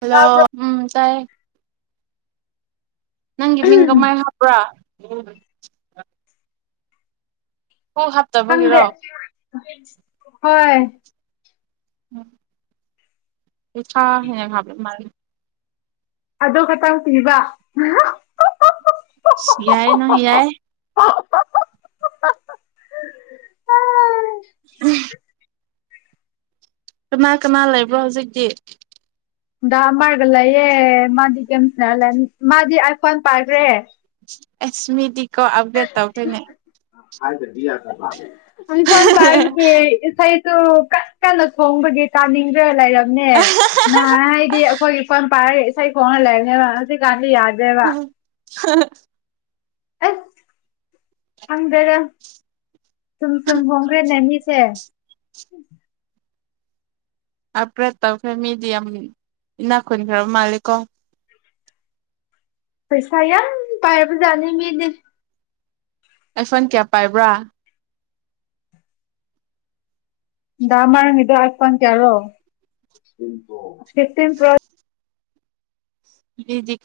Hello ꯎꯝ ꯇꯥꯏ ꯅꯪꯒꯤ ꯃꯤꯡꯒ ꯃꯥꯏ ꯍꯥꯏꯕ꯭ꯔꯥ ꯎꯝ ꯈꯪꯗꯦ ꯍꯣꯏ ꯎꯝ ꯄꯩꯁꯥ ꯍꯦ ꯍꯥꯏꯕ ꯃꯥ ꯑꯗꯨ ꯈꯇꯪ ꯄꯤꯕ ꯌꯥꯏ ꯅ ꯌꯥꯏ [inaudible] ꯀꯅꯥ ꯀꯅꯥ ꯂꯩꯕ꯭ꯔꯣ ꯍꯧꯖꯤꯛꯇꯤ ꯗꯥ ꯑꯃꯔꯒ ꯂꯩꯌꯦꯦ ꯃꯥꯗꯤ ꯀ ꯃꯥꯗꯤ ꯑꯥꯏꯐꯣꯟ ꯄꯥꯏꯈ꯭ꯔꯦ ꯑꯦꯁꯃꯤꯗꯤ ꯀꯣ ꯑꯞꯗꯦꯠ ꯇꯧꯈꯅꯦ ꯏꯝꯐꯜ ꯄ ꯍꯥꯏꯕꯒꯤ ꯏꯁꯩꯗꯨ ꯀ ꯀꯟꯅ ꯁꯣꯡꯕꯒꯤ ꯇꯥꯅꯤꯡꯕ ꯂꯩꯔꯕꯝꯅꯦ ꯅꯍꯥꯟ ꯍꯥꯏꯗꯤ ꯑꯩꯈꯣꯏꯒꯤ ꯐꯣꯟ ꯄꯥꯏꯔ ꯑꯁ ꯀꯣꯟ ꯂ ꯂꯩꯒꯦꯗꯤ ꯀꯥꯟ ꯌꯥꯗ ꯎꯝ ꯑꯗꯔ ꯁꯨꯝ ꯁꯨꯝ ꯍꯣꯡꯈ꯭ꯔꯦꯅꯦ ꯃꯤꯁꯦ ꯎꯝ ꯑꯞꯒ꯭ꯔꯦꯗ ꯇꯧꯈ꯭ꯔꯦ ꯃꯦꯗꯤꯌꯝ ꯏꯅꯥꯈꯨꯟꯈ꯭ꯔ ꯃꯥꯜꯂꯤꯦꯀꯣ ꯄꯩꯁ ꯌꯥꯝ ꯄꯥꯏꯔꯕꯨ ꯆꯅꯤ ꯃꯤꯗꯤ ꯑꯩ ꯐꯟ ꯀꯌꯥ ꯄꯥꯏꯕ꯭ꯔꯥ ꯗ ꯑꯃꯔ ꯃꯤꯗ ꯑꯄ ꯇꯔꯣ ꯐꯇꯤꯟ ꯄ [unintelligible]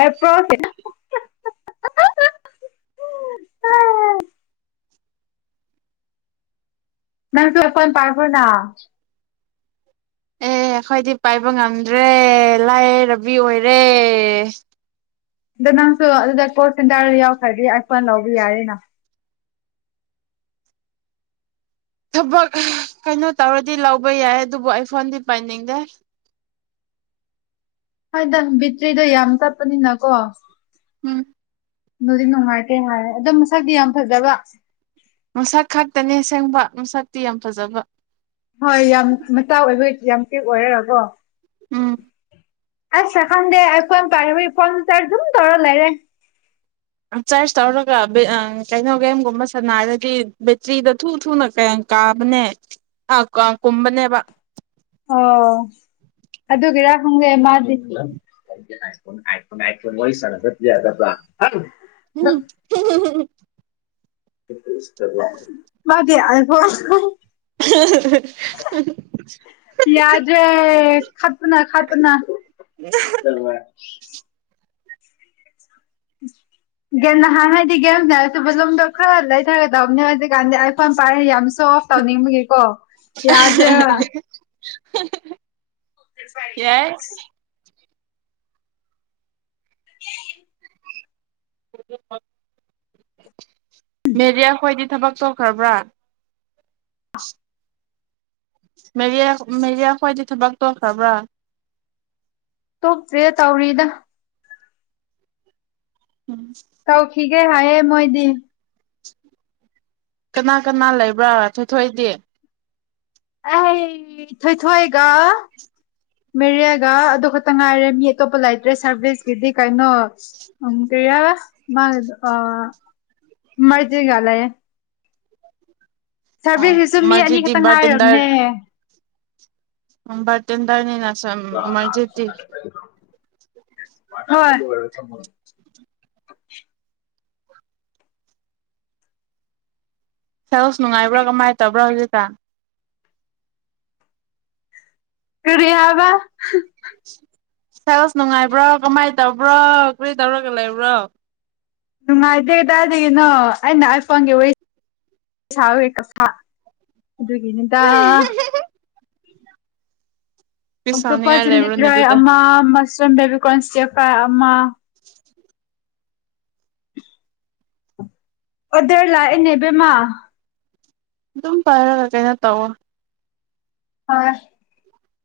ꯑꯦ ꯐ꯭ꯔꯣꯁꯦꯅ ꯃ ꯇꯂ ꯐꯣꯟ ꯄꯥꯔꯔꯕꯅ ꯑꯦ ꯑꯩꯈꯣꯏꯗꯤ ꯄꯥꯏꯕ ꯉꯝꯗ꯭ꯔꯦ ꯂꯥꯏꯔꯕꯤ ꯑꯣꯏꯔꯦ ꯑꯗꯣ ꯅꯪꯁꯨ ꯑꯗꯨꯗ ꯀꯣꯔ ꯁꯦꯟꯇꯔ ꯌꯥꯎꯈ꯭ꯔꯗꯤ ꯑꯄꯅ ꯂꯧꯕ ꯌꯥꯔꯤꯅ ꯊꯕꯛ ꯀꯩꯅꯣ ꯇꯧꯔꯗꯤ ꯂꯧꯕ ꯌꯥꯏ ꯑꯗꯨꯕꯨ ꯑꯩ ꯐꯣꯟꯗꯤ ꯄꯥꯏꯅꯤꯡꯗꯦ ꯍꯣꯏꯗ ꯕꯤꯇ꯭ꯔꯤꯗꯣ ꯌꯥꯝ ꯆꯠꯄꯅꯤꯅꯀꯣ ꯎꯝ ꯑꯗꯨꯗꯤ ꯅꯨꯡꯉꯥꯏꯇꯦ ꯍꯥꯏꯔꯦ ꯑꯗꯣ ꯃꯁꯛꯇꯤ ꯌꯥꯝ ꯐꯖꯕ ꯃꯁꯛ ꯈꯛꯇꯅꯦ ꯑꯁꯦꯡꯕ ꯃꯁꯛꯇꯤ ꯌꯥꯝ ꯐꯖꯕ ꯍꯣꯏ ꯌꯥꯝ ꯃꯇꯥ ꯑꯣꯏꯕꯒꯤ ꯌꯥꯝ ꯄꯤꯛ ꯑꯣꯏꯔꯕꯣ ꯎꯝ ꯑꯁ ꯁ ꯁꯟꯗꯦ ꯑꯩ ꯐꯣꯟꯝ ꯄꯥꯏꯔ ꯐꯣꯟ ꯇꯔ ꯑꯗꯨꯝ ꯇꯧꯔ ꯂꯩꯔꯦ ꯆꯥꯔꯖ ꯇꯧꯔꯒ ꯀꯩꯅꯣ ꯒꯦꯝꯒꯨꯝꯕ ꯁꯝꯅ ꯍꯥꯏꯔꯗꯤ ꯕꯦꯇ꯭ꯔꯤꯗ ꯊꯨ ꯊꯨꯅꯌꯥꯝ ꯀꯥꯕꯅꯦ ꯀꯨꯝꯕꯅꯦꯕ ꯑꯣ ꯑꯗꯨꯒꯤꯔ ꯈꯪꯒꯦ ꯃꯥꯗꯤ ꯎꯝ ꯃꯥꯗꯤ ꯍꯥꯏꯈꯣ ꯄꯌꯥꯖ ꯈꯠꯇꯅꯥ ꯈꯄꯅꯥ ꯒꯤꯅ ꯍꯥꯗꯤ ꯅꯦꯗ ꯈꯔꯂ ꯒꯗ ꯑꯝꯅꯦ ꯍꯥꯏꯖꯤꯛꯒꯥꯟ ꯑꯥꯏ ꯐꯣꯟ ꯄꯔ ꯌꯥꯝ ꯐ ꯇꯧꯅꯤꯡꯕꯒꯤꯀꯣ ꯌꯥꯗ꯭ꯔꯦꯕ [inaudible] [unintelligible] ꯐꯔꯤ ꯌꯥꯏ [unintelligible] ꯎ ꯦꯔꯤꯌꯥ ꯈꯣꯏꯗꯤ ꯊꯕꯛ ꯆꯣꯛꯈ꯭ꯔꯕ꯭ꯔꯥ ꯃꯦꯔꯤꯌꯥ ꯃꯦꯔꯤꯌꯥ ꯈ꯭ꯋꯥꯗꯤ ꯊꯕꯛ ꯇꯧꯈ꯭ꯔꯕ꯭ꯔꯥ ꯇꯣꯛꯇ꯭ꯔꯤ ꯇꯧꯔꯤꯗ ꯎꯝ ꯇꯧꯈꯤꯒꯦ ꯍꯥꯏ ꯑꯦ ꯃꯣꯏꯗꯤ ꯀꯅꯥ ꯀꯅꯥ ꯂꯩꯕ꯭ꯔꯥ ꯊꯣꯏꯊꯣꯛꯏꯗꯤ ꯑꯩ ꯊꯣꯏꯊꯣꯏꯒ ꯃꯦꯔꯦꯌꯥꯒ ꯑꯗꯨ ꯈꯛꯇ ꯉꯥꯏꯔꯦ ꯃꯤ ꯑꯇꯣꯞꯄ ꯂꯩꯇ꯭ꯔꯦ ꯁꯥꯔꯚꯤꯁꯀꯤꯗꯤ ꯀꯩ ꯎ ꯀꯌꯥꯕ ꯃꯥ ꯃꯔꯖꯤ ꯂꯥꯏꯦ ꯑꯣ ꯁꯔꯚꯤꯁꯁꯤꯁꯨ ꯃꯤ ꯃꯔꯖꯤꯗꯤ ꯑꯅꯤꯈꯛꯇ ꯉꯥꯏꯔꯕꯅꯦ ꯎꯝꯕꯔꯇꯤꯟ ꯇꯥꯔꯅꯤ ꯅ ꯝ ꯎꯃꯔꯖꯦꯇꯤ [inaudible] ꯁꯔꯣ ꯅꯨꯡꯉꯥꯏꯕ꯭ꯔꯥ ꯀꯃꯥꯏꯅ ꯇꯧꯕ꯭ꯔꯣ ꯍꯧꯖꯤꯛ ꯀ ꯀꯔꯤ ꯍꯥꯏꯕ ꯀꯂ꯭ꯥꯁ ꯅꯨꯡꯉꯥꯏꯕ꯭ꯔꯣ ꯀꯃꯥꯏꯅ ꯇꯧꯕ꯭ꯔꯣ ꯀꯔꯤ ꯇꯧꯔꯒ ꯂꯩꯕ꯭ꯔꯣ ꯅꯨꯡꯉꯥꯏꯗꯦ ꯀꯗꯥꯗꯒꯤꯅꯣ ꯑꯩꯅ ꯍꯥꯏ ꯐꯪꯟꯒꯤ ꯋꯥꯔꯤ ꯁꯥꯕꯒꯤ ꯀꯥ ꯑꯗꯨꯒꯤꯅꯤꯗ ꯄꯤꯁ ꯑꯣꯛꯇꯣꯞꯄꯁ ꯁꯥꯎꯅꯤꯡꯉꯥꯏ ꯂꯩꯕ꯭ꯔꯣꯅꯦ ꯆꯤꯜꯂꯤꯗ꯭ꯔꯣꯏ ꯑꯗꯨꯗ ꯑꯃ ꯃꯁ ꯆꯗꯦꯕꯤ ꯀꯣꯟꯟꯁꯇꯤ ꯐꯔꯥꯏ ꯑꯃ [inaudible] ꯑꯣꯗꯔꯂꯥꯛꯑꯦꯅꯦ ꯏꯅꯦꯕꯃ ꯑꯗꯨꯝ ꯄꯥꯏꯔꯒ ꯀꯩꯅꯣ ꯇꯧꯋꯣ ꯍꯣꯏ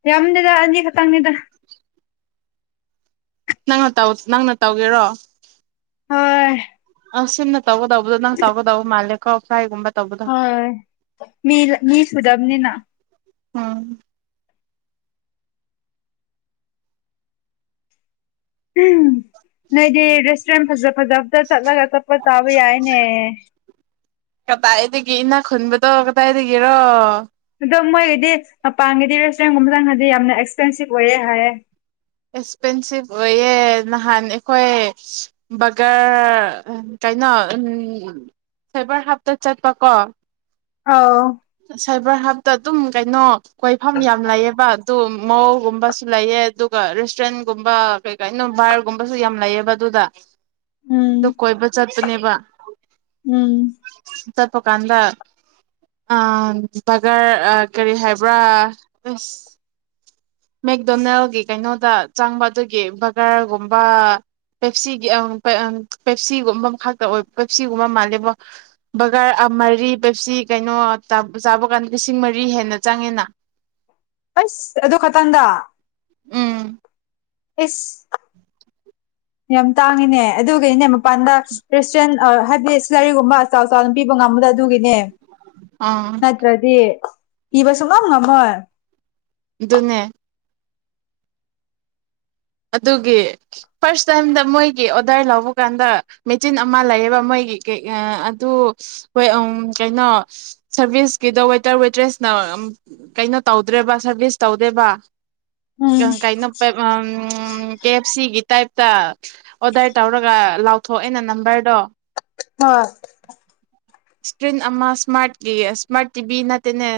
ꯌꯥꯝꯗꯦꯗ ꯑꯅꯤ ꯈꯛꯇꯪꯅꯤꯗ ꯅꯪꯅ ꯇꯧ ꯅꯪꯅ ꯇꯧꯒꯦꯔꯣ ꯍꯣꯏ ꯑꯁꯤꯝꯅ ꯇꯧꯒꯗꯕꯗꯣ ꯅꯪꯅ ꯇꯧꯒꯗꯕ ꯃꯥꯜꯂꯦ ꯀꯥꯎꯐꯥꯏꯒꯨꯝꯕ ꯍꯣꯏ ꯃꯤ ꯃꯤ ꯁꯨꯗꯝꯅꯤꯅꯥ ꯎꯝ ꯎꯝ ꯅꯣꯏꯗꯤ ꯔꯤꯁ ꯇꯦꯟꯖ [inaudible] [unintelligible] ꯐꯖꯕꯗ ꯆꯠꯂꯒ ꯆꯠꯄ ꯆꯥꯕ ꯌꯥꯏꯅꯦ ꯀꯗꯥꯏꯗꯒꯤ ꯏꯅꯥ ꯈꯨꯟꯕꯗꯣ ꯀꯗꯥꯏꯗꯒꯤꯔꯣ ꯑꯗꯣ ꯃꯣꯏꯒꯤꯗꯤ ꯃꯄꯥꯟꯒꯤꯗꯤ ꯔꯦꯁꯇꯨꯔꯦꯟꯒꯨꯝꯕ ꯆꯪ ꯍꯥꯏꯗꯤ ꯌꯥꯝꯅ ꯑꯦꯛꯁꯄꯦꯟꯁꯤꯞ ꯑꯣꯏꯌꯦ ꯍꯥꯏꯌꯦ ꯑꯦꯛꯁꯄꯦꯟꯁꯤꯞ ꯑꯣꯏꯌꯦ ꯅꯍꯥꯟ ꯑꯩꯈꯣꯏ ꯕꯒꯔ ꯀꯩꯅꯣ ꯐꯦꯕꯔ ꯍꯥꯞꯇ ꯆꯠꯄꯀꯣ ꯑꯥꯎ ꯁꯥꯏꯕꯔ ꯍꯥꯞꯇ ꯑꯗꯨꯝ ꯀꯩꯅꯣ ꯀꯣꯏꯐꯝ ꯌꯥꯝ ꯂꯥꯛꯑꯦꯕ ꯑꯗꯣ ꯃꯣꯜꯒꯨꯝꯕꯁꯨ ꯂꯩꯑꯦ ꯑꯗꯨ ꯔꯦꯁꯇꯨꯔꯦꯟꯒꯨꯝꯕ ꯀꯩ ꯀꯩꯅꯣ ꯚꯔꯒꯨꯝꯕꯁꯨ ꯌꯥꯝ ꯂꯩꯑꯕ ꯑꯗꯨꯗ ꯑꯗꯨ ꯎꯝ ꯀꯣꯏꯕ ꯆꯠꯄꯅꯦꯕ ꯎꯝ ꯆꯠꯄ ꯀꯥꯟꯗ ꯑꯥ ꯕꯒꯔ ꯀꯔꯤ ꯍꯥꯏꯕ꯭ꯔꯥ ꯃꯦꯛꯗꯣꯅꯦꯜꯒꯤ ꯀꯩꯅꯣꯗ ꯆꯪꯕ ꯑꯗꯨꯒꯤ ꯕꯒꯔꯒꯨꯝꯕ ꯄꯦꯞꯁꯤꯒꯤ ꯄꯦꯞꯁꯤꯒꯨꯝꯕ ꯈꯛꯇ ꯑꯣꯏ ꯄꯦꯞꯁꯤꯒꯨꯝꯕ ꯃꯥꯜꯂꯦꯕ ꯕꯒꯔ ꯃꯔꯤ ꯄꯦꯞꯁꯤ ꯀꯩꯅꯣ ꯆꯥꯕ ꯀꯥꯟꯗ ꯂꯤꯁꯤꯡ ꯃꯔꯤ ꯍꯦꯟꯅ ꯆꯪꯉꯦꯅ ꯑꯁ ꯑꯗꯨ ꯈꯇꯪꯗ ꯎꯝ ꯑꯦꯁ ꯌꯥꯝ ꯇꯥꯡꯉꯤꯅꯦ ꯑꯗꯨꯒꯤꯅꯦ ꯃꯄꯥꯟꯗ ꯔꯦꯁꯇꯨꯔꯦꯟ ꯍꯥꯏꯕꯗꯤ ꯁꯤꯂꯔꯤꯒꯨꯝꯕ ꯆꯥꯎ ꯆꯥꯎꯅ ꯄꯤꯕ ꯉꯝꯕꯗ ꯑꯗꯨꯒꯤꯅꯦ ꯑꯥ ꯅꯠꯇ꯭ꯔꯗꯤ ꯄꯤꯕ ꯁꯨꯛꯉꯝ ꯉꯃꯣꯏ ꯑꯗꯨꯅꯦ ꯑꯗꯨꯒꯤ ꯐꯥꯔꯁ ꯇꯥꯏꯝꯗ ꯃꯣꯏꯒꯤ ꯑꯣꯗꯔ ꯂꯧꯕ ꯀꯥꯟꯗ ꯃꯦꯆꯤꯟ ꯑꯃ ꯂꯩꯌꯦꯕ ꯃꯣꯏꯒꯤ ꯑꯗꯨ ꯍꯣꯏ ꯀꯩꯅꯣ ꯁꯔꯚꯤꯁꯁꯀꯤꯗ ꯋꯦꯇꯔ ꯋꯦꯗ꯭ꯔꯦꯁ ꯀꯩꯅꯣ ꯇꯧꯗ꯭ꯔꯦꯕ ꯁꯔꯚꯤꯁ ꯇꯧꯗꯦꯕ ꯎꯝ ꯀꯩꯅ ꯅꯨꯄ ꯎ ꯀꯦ ꯑꯦꯞ ꯁꯤꯒꯤ ꯇꯥꯏꯞꯇ ꯑꯣꯗꯥꯏꯇ ꯑꯣꯔꯒ ꯂꯥꯎ ꯇꯧꯊꯣꯛꯑꯦꯩꯅ ꯅꯝꯕꯔꯗꯣ ꯑ ꯏꯁꯀ꯭ꯔꯤꯟ ꯑꯃ ꯏꯁꯃꯥꯔꯠꯀꯤ ꯏꯁꯃꯥꯔꯠ ꯇꯤꯚꯤ ꯅꯠꯇꯦꯅꯦ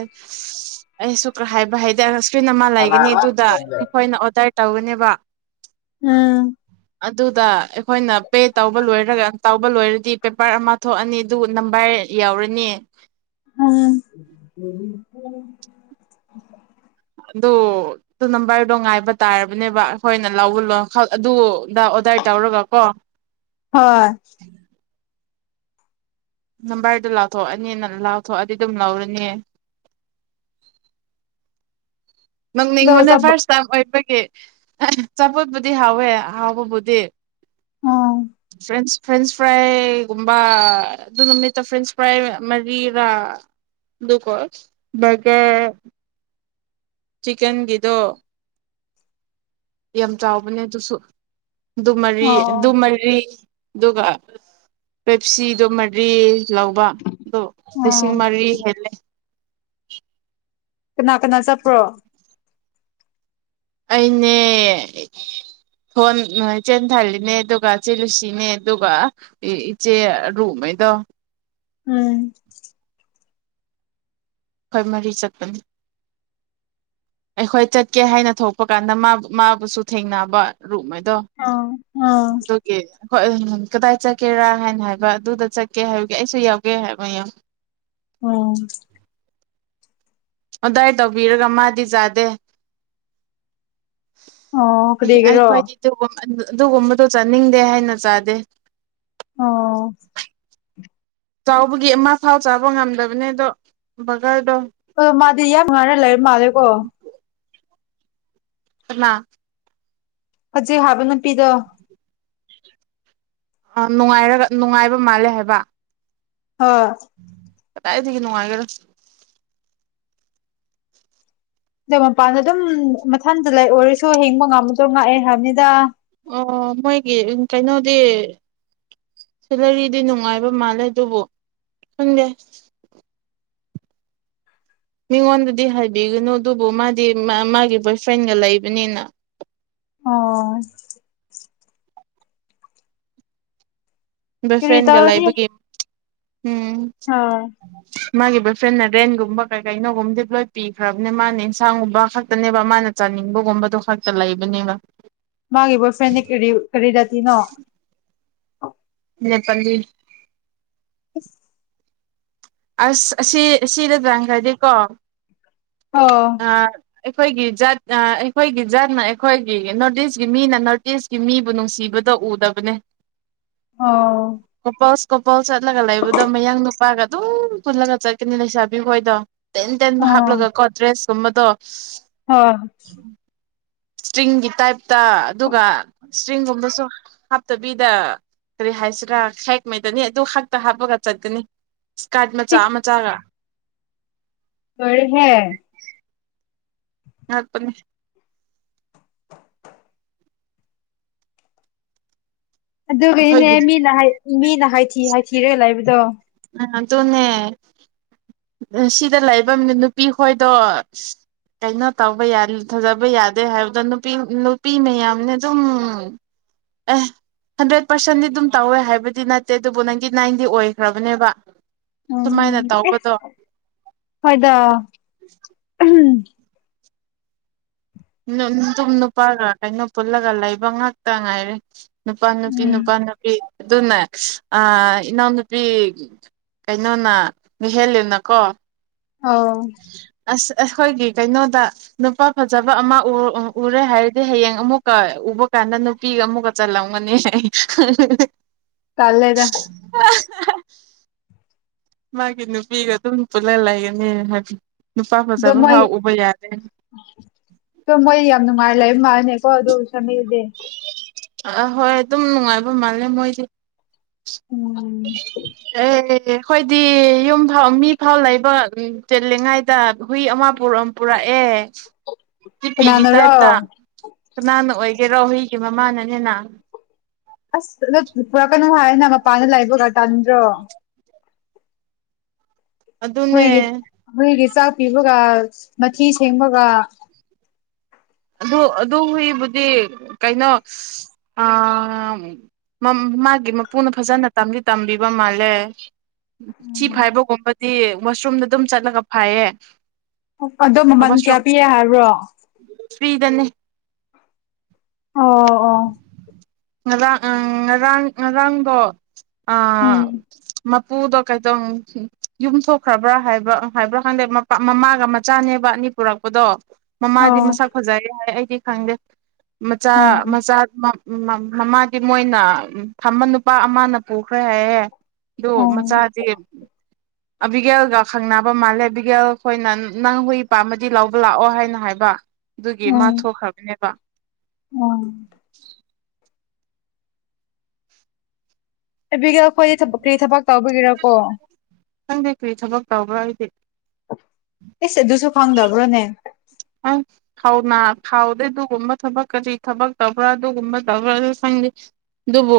ꯑꯩꯁꯨ ꯍꯥꯏꯕ ꯍꯥꯏꯗꯔ ꯇ꯭ꯔꯤꯟ ꯑꯃ ꯂꯩꯒꯅꯤ ꯑꯗꯨꯗ ꯑꯩꯈꯣꯏꯅ ꯑꯣꯗꯔ ꯇꯧꯒꯅꯦꯕ ꯎꯝ ꯑꯗꯨꯗ ꯑꯩꯈꯣꯏꯅ ꯄꯦ ꯇꯧꯕ ꯂꯣꯏꯔꯒ ꯇꯧꯕ ꯂꯣꯏꯔꯗꯤ ꯄꯦꯄꯔ ꯑꯃ ꯊꯣꯛꯑꯅꯤ ꯑꯗꯨ ꯅꯝꯕꯔ ꯌꯥꯎꯔꯅꯤ ꯎꯝ [inaudible] ꯑꯗꯨ ꯅꯝꯕꯔꯗꯣ ꯉꯥꯏꯕ ꯇꯥꯔꯕꯅꯦꯕ ꯑꯩꯈꯣꯏꯅ ꯂꯧꯕꯂꯣ ꯑꯗꯨꯗ ꯑꯣꯗꯔ ꯇꯧꯔꯒ ꯀꯣ ꯍꯣꯏ ꯅꯝꯕꯔꯗꯣ ꯂꯥꯎꯊꯣꯛꯑꯅꯤ ꯂꯥꯎꯊꯣꯛꯑꯗꯤ ꯑꯗꯨꯝ ꯂꯧꯔꯅꯤ ꯑꯗꯣ ꯅꯪꯅꯤꯡꯕꯅ ꯆꯠꯄ ꯐꯥꯔꯁ ꯇꯥꯏꯝ ꯑꯣꯏꯕꯒꯤ ꯆꯆꯥꯄꯣꯠꯄꯨꯗꯤ ꯍꯥꯎꯋꯦ ꯍꯥꯎꯕꯕꯨꯗꯤ ꯎꯝ ꯐ꯭ꯔꯦꯟꯁ ꯐ꯭ꯔꯦꯟꯁ ꯐ꯭ꯔꯥꯏꯒꯨꯝꯕ ꯑꯗꯨ ꯅꯨꯃꯤꯠꯇ ꯐ꯭ꯔꯦꯟꯁ ꯐ꯭ꯔꯥꯏ ꯃꯔꯤꯔꯥ ꯑꯗꯨꯀꯣ ꯕꯔꯒꯔ ꯆꯀꯦꯟꯒꯤꯗꯣ ꯌꯥꯝ ꯆꯥꯎꯕꯅꯦ ꯑꯗꯨꯁꯨ ꯗꯨꯃꯔꯤ ꯑꯣ ꯗꯨꯃꯔꯤ ꯑꯗꯨꯒ ꯄꯦꯞꯁꯤꯗꯣ ꯃꯔꯤ ꯂꯧꯕ ꯑꯗꯨꯣ ꯑꯣ ꯂꯤꯁꯤꯡ ꯃꯔꯤ ꯍꯦꯜꯂꯦ ꯀꯅꯥ ꯀꯅꯥ ꯆꯠꯄ꯭ꯔꯣ ꯑꯩꯅꯦꯣꯟ ꯏꯆꯦꯟ ꯊꯥꯂꯤꯅꯦ ꯑꯗꯨꯒ ꯏꯆꯦꯜꯂꯨꯁꯤꯅꯦ ꯑꯗꯨꯒ ꯏꯆꯦ ꯑꯔꯨꯉꯩꯗꯣ ꯎꯝ ꯑꯩꯈꯣꯏ ꯃꯔꯤ ꯆꯠꯄꯅꯤ ꯑꯩꯈꯣꯏ ꯆꯠꯀꯦ ꯍꯥꯏꯅ ꯊꯣꯛꯄ ꯀꯥꯟꯗ ꯃꯥꯕꯨꯁꯨ ꯊꯦꯡꯅꯕ ꯔꯨꯞ ꯑꯥ ꯑꯥ ꯍꯣꯏ ꯀꯗꯥꯏ ꯆꯠꯀꯦꯔꯥ ꯍꯥꯏꯅ ꯍꯥꯏꯕ ꯑꯗꯨꯗ ꯆꯠꯀꯦ ꯍꯥꯏꯕꯒꯤꯦ ꯑꯩꯁꯨ ꯌꯥꯎꯒꯦ ꯍꯥꯏꯕꯡ ꯎꯝ ꯑꯗꯨꯗꯥꯏ ꯇꯧꯕꯤꯔꯒ ꯃꯥꯗꯤ ꯌꯥꯥꯗꯦ ꯑꯣ ꯀꯗꯤꯒꯦꯔꯣ ꯑꯗꯨꯒꯨꯝꯕꯗꯣ ꯆꯥꯅꯤꯡꯗꯦ ꯍꯥꯏꯅ ꯆꯥꯗꯦ ꯑꯣ ꯆꯥꯎꯕꯒꯤ ꯑꯃ ꯐꯥꯎ ꯆꯥꯕ ꯉꯝꯗꯕꯅꯦ ꯑꯗꯣ ꯕꯀꯔꯗꯣ ꯑꯥ ꯃꯥꯗꯤ ꯌꯥꯝ ꯉꯅ ꯂꯩꯔ ꯃꯥꯜꯂꯦꯀꯣ ꯅꯥ ꯐꯖꯩ ꯍꯥꯏꯕ ꯅꯨꯄꯤꯗ ꯑ ꯅꯨꯡꯉꯥꯏꯔꯒ ꯅꯨꯡꯉꯥꯏꯕ ꯃꯥꯜꯂꯦ ꯍꯥꯏꯕ ꯍꯥꯥ ꯀ ꯇ ꯊꯒꯤꯅꯅꯨꯡꯉꯥꯏꯒꯦꯔ ꯑꯗꯣ ꯃꯄꯥꯟꯗ ꯑꯗꯨꯝ ꯃꯊꯟꯗ ꯂꯩ ꯑꯣꯏꯔꯁꯨ ꯍꯤꯡꯕ ꯉꯝꯃꯗꯣ ꯉꯥꯛꯑꯦ ꯍꯥꯏꯕꯅꯤꯗ ꯑꯣ ꯃꯣꯏꯒꯤ ꯀꯩꯅꯣꯗꯤ ꯁꯦꯂꯔꯤꯗꯤ ꯅꯨꯡꯉꯥꯏꯕ ꯃꯥꯜꯂꯦ ꯑꯗꯨꯕꯨ ꯈꯪꯗꯦ ꯃꯤꯉꯣꯟꯗꯗꯤ ꯍꯥꯏꯕꯤꯒꯅꯨ ꯑꯗꯨꯕꯨ ꯃꯥꯗꯤ ꯃꯥꯒꯤ ꯕꯣꯏ ꯐ꯭ꯔꯦꯟꯒ ꯂꯩꯕꯅꯤꯅ ꯑꯣ ꯀꯔꯤ ꯐ꯭ꯔꯦꯟꯒ ꯇꯧꯔꯅꯤ ꯂꯥꯏꯕꯒꯤ ꯎꯝ ꯑ ꯃꯥꯒꯤ ꯕꯣꯏ ꯐ꯭ꯔꯦꯟꯅ ꯔꯦꯟꯒꯨꯝꯕ ꯀꯩ ꯀꯩꯅꯣꯒꯨꯝꯕꯗꯤ ꯂꯣꯏ ꯄꯤꯈ꯭ꯔꯕꯅꯦ ꯃꯥꯅ ꯑꯦꯟꯁꯥꯡꯒꯨꯝꯕ ꯈꯛꯇꯅꯦꯕ ꯃꯥꯅ ꯆꯥꯅꯤꯡꯕꯒꯨꯝꯕꯗꯣ ꯈꯛꯇ ꯂꯩꯕꯅꯦꯕ ꯃꯥꯒꯤ ꯕꯣꯏ ꯐ꯭ꯔꯦꯟ ꯀꯔꯤꯗꯇꯤꯅꯣ ꯑ ꯅꯦꯄꯜꯂꯤ ꯑ ꯑꯁ ꯑꯁꯤ ꯁꯤꯗ ꯆꯥꯟꯈ꯭ꯔꯗꯤꯀꯣ ꯑ ꯑꯩꯈꯣꯏꯒꯤ ꯖꯥꯠ ꯑꯩꯈꯣꯏꯒꯤ ꯖꯥꯠꯅ ꯑꯩꯈꯣꯏꯒꯤ ꯅꯣꯔꯠ ꯏꯁꯀꯤ ꯃꯤꯅ ꯅꯣꯔꯠ ꯏꯁꯀꯤ ꯃꯤꯕꯨ ꯅꯨꯡꯁꯤꯕꯗ ꯎꯗꯕꯅꯦ ꯑꯣ ꯑꯄꯥ ꯀꯣꯄꯜ ꯆꯠꯂꯒ ꯂꯩꯕꯗꯣ ꯃꯌꯥꯡ ꯅꯨꯄꯥꯒ ꯑꯗꯨꯝ ꯄꯨꯜꯂꯒ ꯆꯠꯀꯅꯤ ꯂꯩꯁꯥꯕꯤ ꯍꯣꯏꯗꯣ ꯇꯦꯟ ꯇꯦꯟ ꯍꯥꯞꯄꯂꯒ ꯀꯣ ꯗ꯭ꯔꯦꯁ ꯀꯨꯝꯃꯗꯣ ꯍꯥꯥ ꯏꯁꯇꯔꯤꯡꯒꯤ ꯇꯥꯏꯞꯇ ꯑꯗꯨꯒ ꯏꯁꯇꯔꯤꯡꯒꯨꯝꯕꯁꯨ ꯍꯥꯞꯇꯕꯤꯗ ꯀꯔꯤ ꯍꯥꯏꯁꯤꯔꯥ ꯍꯦꯛꯉꯩꯗꯅꯤ ꯑꯗꯨ ꯈꯛꯇ ꯍꯥꯞꯄꯒ ꯆꯠꯀꯅꯤ ꯏꯁꯀꯥꯠ ꯃꯆꯥ ꯏꯁ ꯃꯆꯥꯒ ꯂꯣꯏꯔꯦꯍꯦ ꯉꯄ ꯑꯗꯨꯒꯅꯦ ꯑꯩꯈꯣꯏꯒꯤ ꯃꯤꯅ ꯃꯤꯅꯊ ꯍꯥꯏꯊꯤꯔꯒ ꯂꯩꯕꯗꯣ ꯑ ꯇꯣꯅꯦ ꯁꯤꯗ ꯂꯩꯕ ꯅꯨꯄꯤ ꯈꯣꯏꯗꯣ ꯀꯩꯅꯣ ꯇꯧꯕ ꯊꯖꯕ ꯌꯥꯗꯦ ꯍꯥꯏꯕꯗꯣ ꯅꯨꯄꯤ ꯅꯨꯄꯤ ꯃꯌꯥꯝꯅ ꯑꯗꯨꯝ ꯑꯦ ꯍꯟꯗ꯭ꯔꯦꯠ ꯄꯥꯔꯁꯦꯟꯗꯤ ꯑꯗꯨꯝ ꯇꯧꯋꯦ ꯍꯥꯏꯕꯗꯤ ꯅꯠꯇꯦ ꯑꯗꯨꯕꯨ ꯅꯥꯏꯟꯇꯤ ꯅꯥꯏꯟꯗꯤ ꯑꯣꯏꯈ꯭ꯔꯕꯅꯦꯕ ꯁꯨꯃꯥꯏꯅ ꯎꯝ ꯑꯦ ꯇꯧꯕꯗꯣ ꯍꯣꯏꯗ ꯝ ꯅꯨꯄꯥꯒ ꯀꯩꯅꯣ ꯄꯨꯜꯂꯒ ꯂꯩꯕ ꯉꯥꯛꯇ ꯉꯥꯏꯔꯦ ꯅꯨꯄꯥ ꯅꯨꯄꯤ ꯎꯝ ꯅꯨꯄꯥ ꯅꯨꯄꯤ ꯑꯗꯨꯅꯦ ꯏꯅꯥꯎꯅꯨꯄꯤ ꯀꯩꯅꯣꯅ ꯅꯨꯍꯦꯂꯅꯀꯣ ꯑꯥ ꯑꯩꯈꯣꯏꯒꯤ ꯀꯩꯅꯣꯗ ꯅꯨꯄꯥ ꯐꯖꯕ ꯑꯃ ꯎꯔꯦ ꯍꯥꯏꯔꯗꯤ ꯍꯌꯦꯡ ꯑꯃꯨꯛꯀ ꯎꯕ ꯀꯥꯟꯗ ꯅꯨꯄꯤꯒ ꯑꯃꯨꯛꯀ ꯆꯜꯂꯝꯒꯅꯤ ꯇꯂꯦꯗ꯫ ꯃꯥꯒꯤ ꯅꯨꯄꯤꯒ ꯑꯗꯨꯝ ꯄꯨꯜꯂ ꯂꯩꯒꯅꯤ ꯍꯥꯏꯕ ꯅꯨꯄꯥ ꯑꯗꯣ ꯐꯖꯕ ꯃꯣꯏ ꯐꯥꯎ ꯎꯕ ꯌꯥꯗꯦ ꯑꯣ ꯃꯣꯏ ꯌꯥꯝ ꯅꯨꯡꯉꯥꯏ ꯂꯩ ꯃꯥꯜꯅꯦ ꯑꯣ ꯑꯗꯨ ꯁꯃꯤꯗꯦ ꯑꯍꯣꯏ ꯑꯗꯨꯝ ꯅꯨꯡꯉꯥꯏꯕ ꯃꯥꯜꯂꯦ ꯃꯣꯏꯁꯦ꯫ ꯑ ꯎꯝ ꯑꯦ ꯑꯩꯈꯣꯏꯗꯤ ꯌꯨꯝ ꯐꯥꯎ ꯃꯤ ꯐꯥꯎ ꯂꯩꯕ ꯎꯝ ꯆꯠꯂꯤꯉꯥꯏꯗ ꯍꯨꯏ ꯑꯃ ꯄꯨꯔꯝ ꯄꯨꯔꯛꯑꯦ꯫ ꯀꯤꯄꯤꯒꯤ ꯀꯅꯥꯅꯔꯣ ꯇꯥꯏꯞꯇ ꯀꯅꯥꯅ ꯑꯣꯏ ꯀꯦꯔꯣ ꯍꯨꯏꯒꯤ ꯃꯃꯥꯅꯅꯦꯅ꯫ ꯑꯁ ꯇꯗ ꯄꯨꯔꯛꯀꯅꯨ ꯍꯥꯏꯅ ꯃꯄꯥꯟꯗ ꯂꯥꯏꯕꯛ ꯏ ꯇꯗ꯭ꯔꯣ ꯑꯗꯨ ꯑꯗꯨꯅꯦ ꯑꯩꯈꯣꯏꯒꯤ ꯑꯩꯈꯣꯏꯒꯤ ꯆꯥꯛ ꯄꯤꯕꯒꯥ ꯃꯊꯤ ꯁꯦꯡꯕꯒꯥ ꯑꯗꯨ ꯑꯗꯨ ꯍꯨꯏꯕꯨꯗꯤ ꯀꯩꯅꯣ ꯃꯥꯒꯤ ꯃꯄꯨꯅ ꯐꯖꯅ ꯇꯝꯗꯤ ꯇꯝꯕꯤꯕ ꯃꯥꯜꯂꯦ ꯊꯤ ꯐꯥꯏꯕꯒꯨꯝꯕ ꯗꯤ ꯃꯁꯔꯨꯝꯗ ꯑꯗꯨꯝ ꯆꯠꯂꯒ ꯐꯌꯦ꯫ ꯑꯗꯣ ꯃꯃꯜ ꯀꯌꯥ ꯄꯤꯦ ꯍꯥꯏꯕ꯭ꯔꯣ ꯐ꯭ꯔꯤꯗꯅꯦ꯫ ꯑꯣ ꯑꯣ ꯉꯔꯥꯡ ꯎꯝ ꯉꯔꯥꯡ ꯉꯔꯥꯡꯗꯣ ꯎꯝ ꯑꯥ ꯃꯞ ꯄꯨꯗꯣ ꯀꯩꯇꯧ ꯌꯨꯝꯊꯣꯛꯈ꯭ꯔꯕ꯭ꯔꯥ ꯍꯥꯏꯕ ꯍꯥꯏꯕ꯭ꯔꯥ ꯈꯪꯗꯦ ꯃꯄ ꯃꯃꯥꯒ ꯃꯆꯥꯅꯦꯕ ꯑꯅꯤ ꯄꯨꯔꯛꯄꯗꯣ꯫ ꯃꯃꯥꯗꯤ ꯑꯣ ꯃꯁꯛ ꯐꯖꯩꯦ ꯍꯥꯏ ꯑꯩ ꯈꯪꯒꯦ ꯃꯆꯥ ꯑꯣ ꯃꯃꯥꯗꯤ ꯃꯣꯏꯅ ꯊꯝꯕ ꯅꯨꯄꯥ ꯑꯃꯅ ꯄꯨꯈ꯭ꯔꯦ ꯍꯥꯏꯌꯦꯦ ꯑꯗꯣ ꯑꯣ ꯃꯆꯥꯗꯤꯦ ꯑꯕꯤꯒꯦꯜꯒ ꯈꯪꯅꯕ ꯃꯥꯜꯂꯦ ꯕꯤꯒꯦꯜ ꯑꯩꯈꯣꯏꯅ ꯅꯪ ꯍꯨꯏ ꯄꯥꯝꯃꯗꯤ ꯂꯧꯕ ꯂꯥꯛꯑꯣ ꯍꯥꯏꯅ ꯍꯥꯏꯕ ꯑꯗꯨꯒꯤ ꯃꯥ ꯊꯣꯛꯈ꯭ꯔꯕꯅꯦꯕ꯫ ꯎꯝ ꯑꯦꯕꯤꯒꯦꯜ ꯈꯣꯏꯗꯤ ꯊꯕꯛ ꯀꯔꯤ ꯊꯕꯛ ꯇꯧꯕꯒꯤꯔꯀꯣ꯫ ꯈꯪꯗꯦ ꯀꯔꯤ ꯊꯕꯛ ꯇꯧꯕ꯭ꯔꯥ ꯍꯥꯏꯗꯤ꯫ ꯑꯦꯁ ꯑꯗꯨꯁꯨ ꯐꯪꯗꯕ꯭ꯔꯣꯅꯦ ꯍꯥꯎꯗꯦ ꯑꯗꯨꯒꯨꯝꯕ ꯊꯕꯛ ꯀꯔꯤ ꯊꯕꯛ ꯇꯧꯕ꯭ꯔꯥ ꯑꯗꯨꯒꯨꯝꯕ ꯇꯧꯕ꯭ꯔꯥ ꯁꯪꯗꯦ ꯑꯗꯨꯕꯨ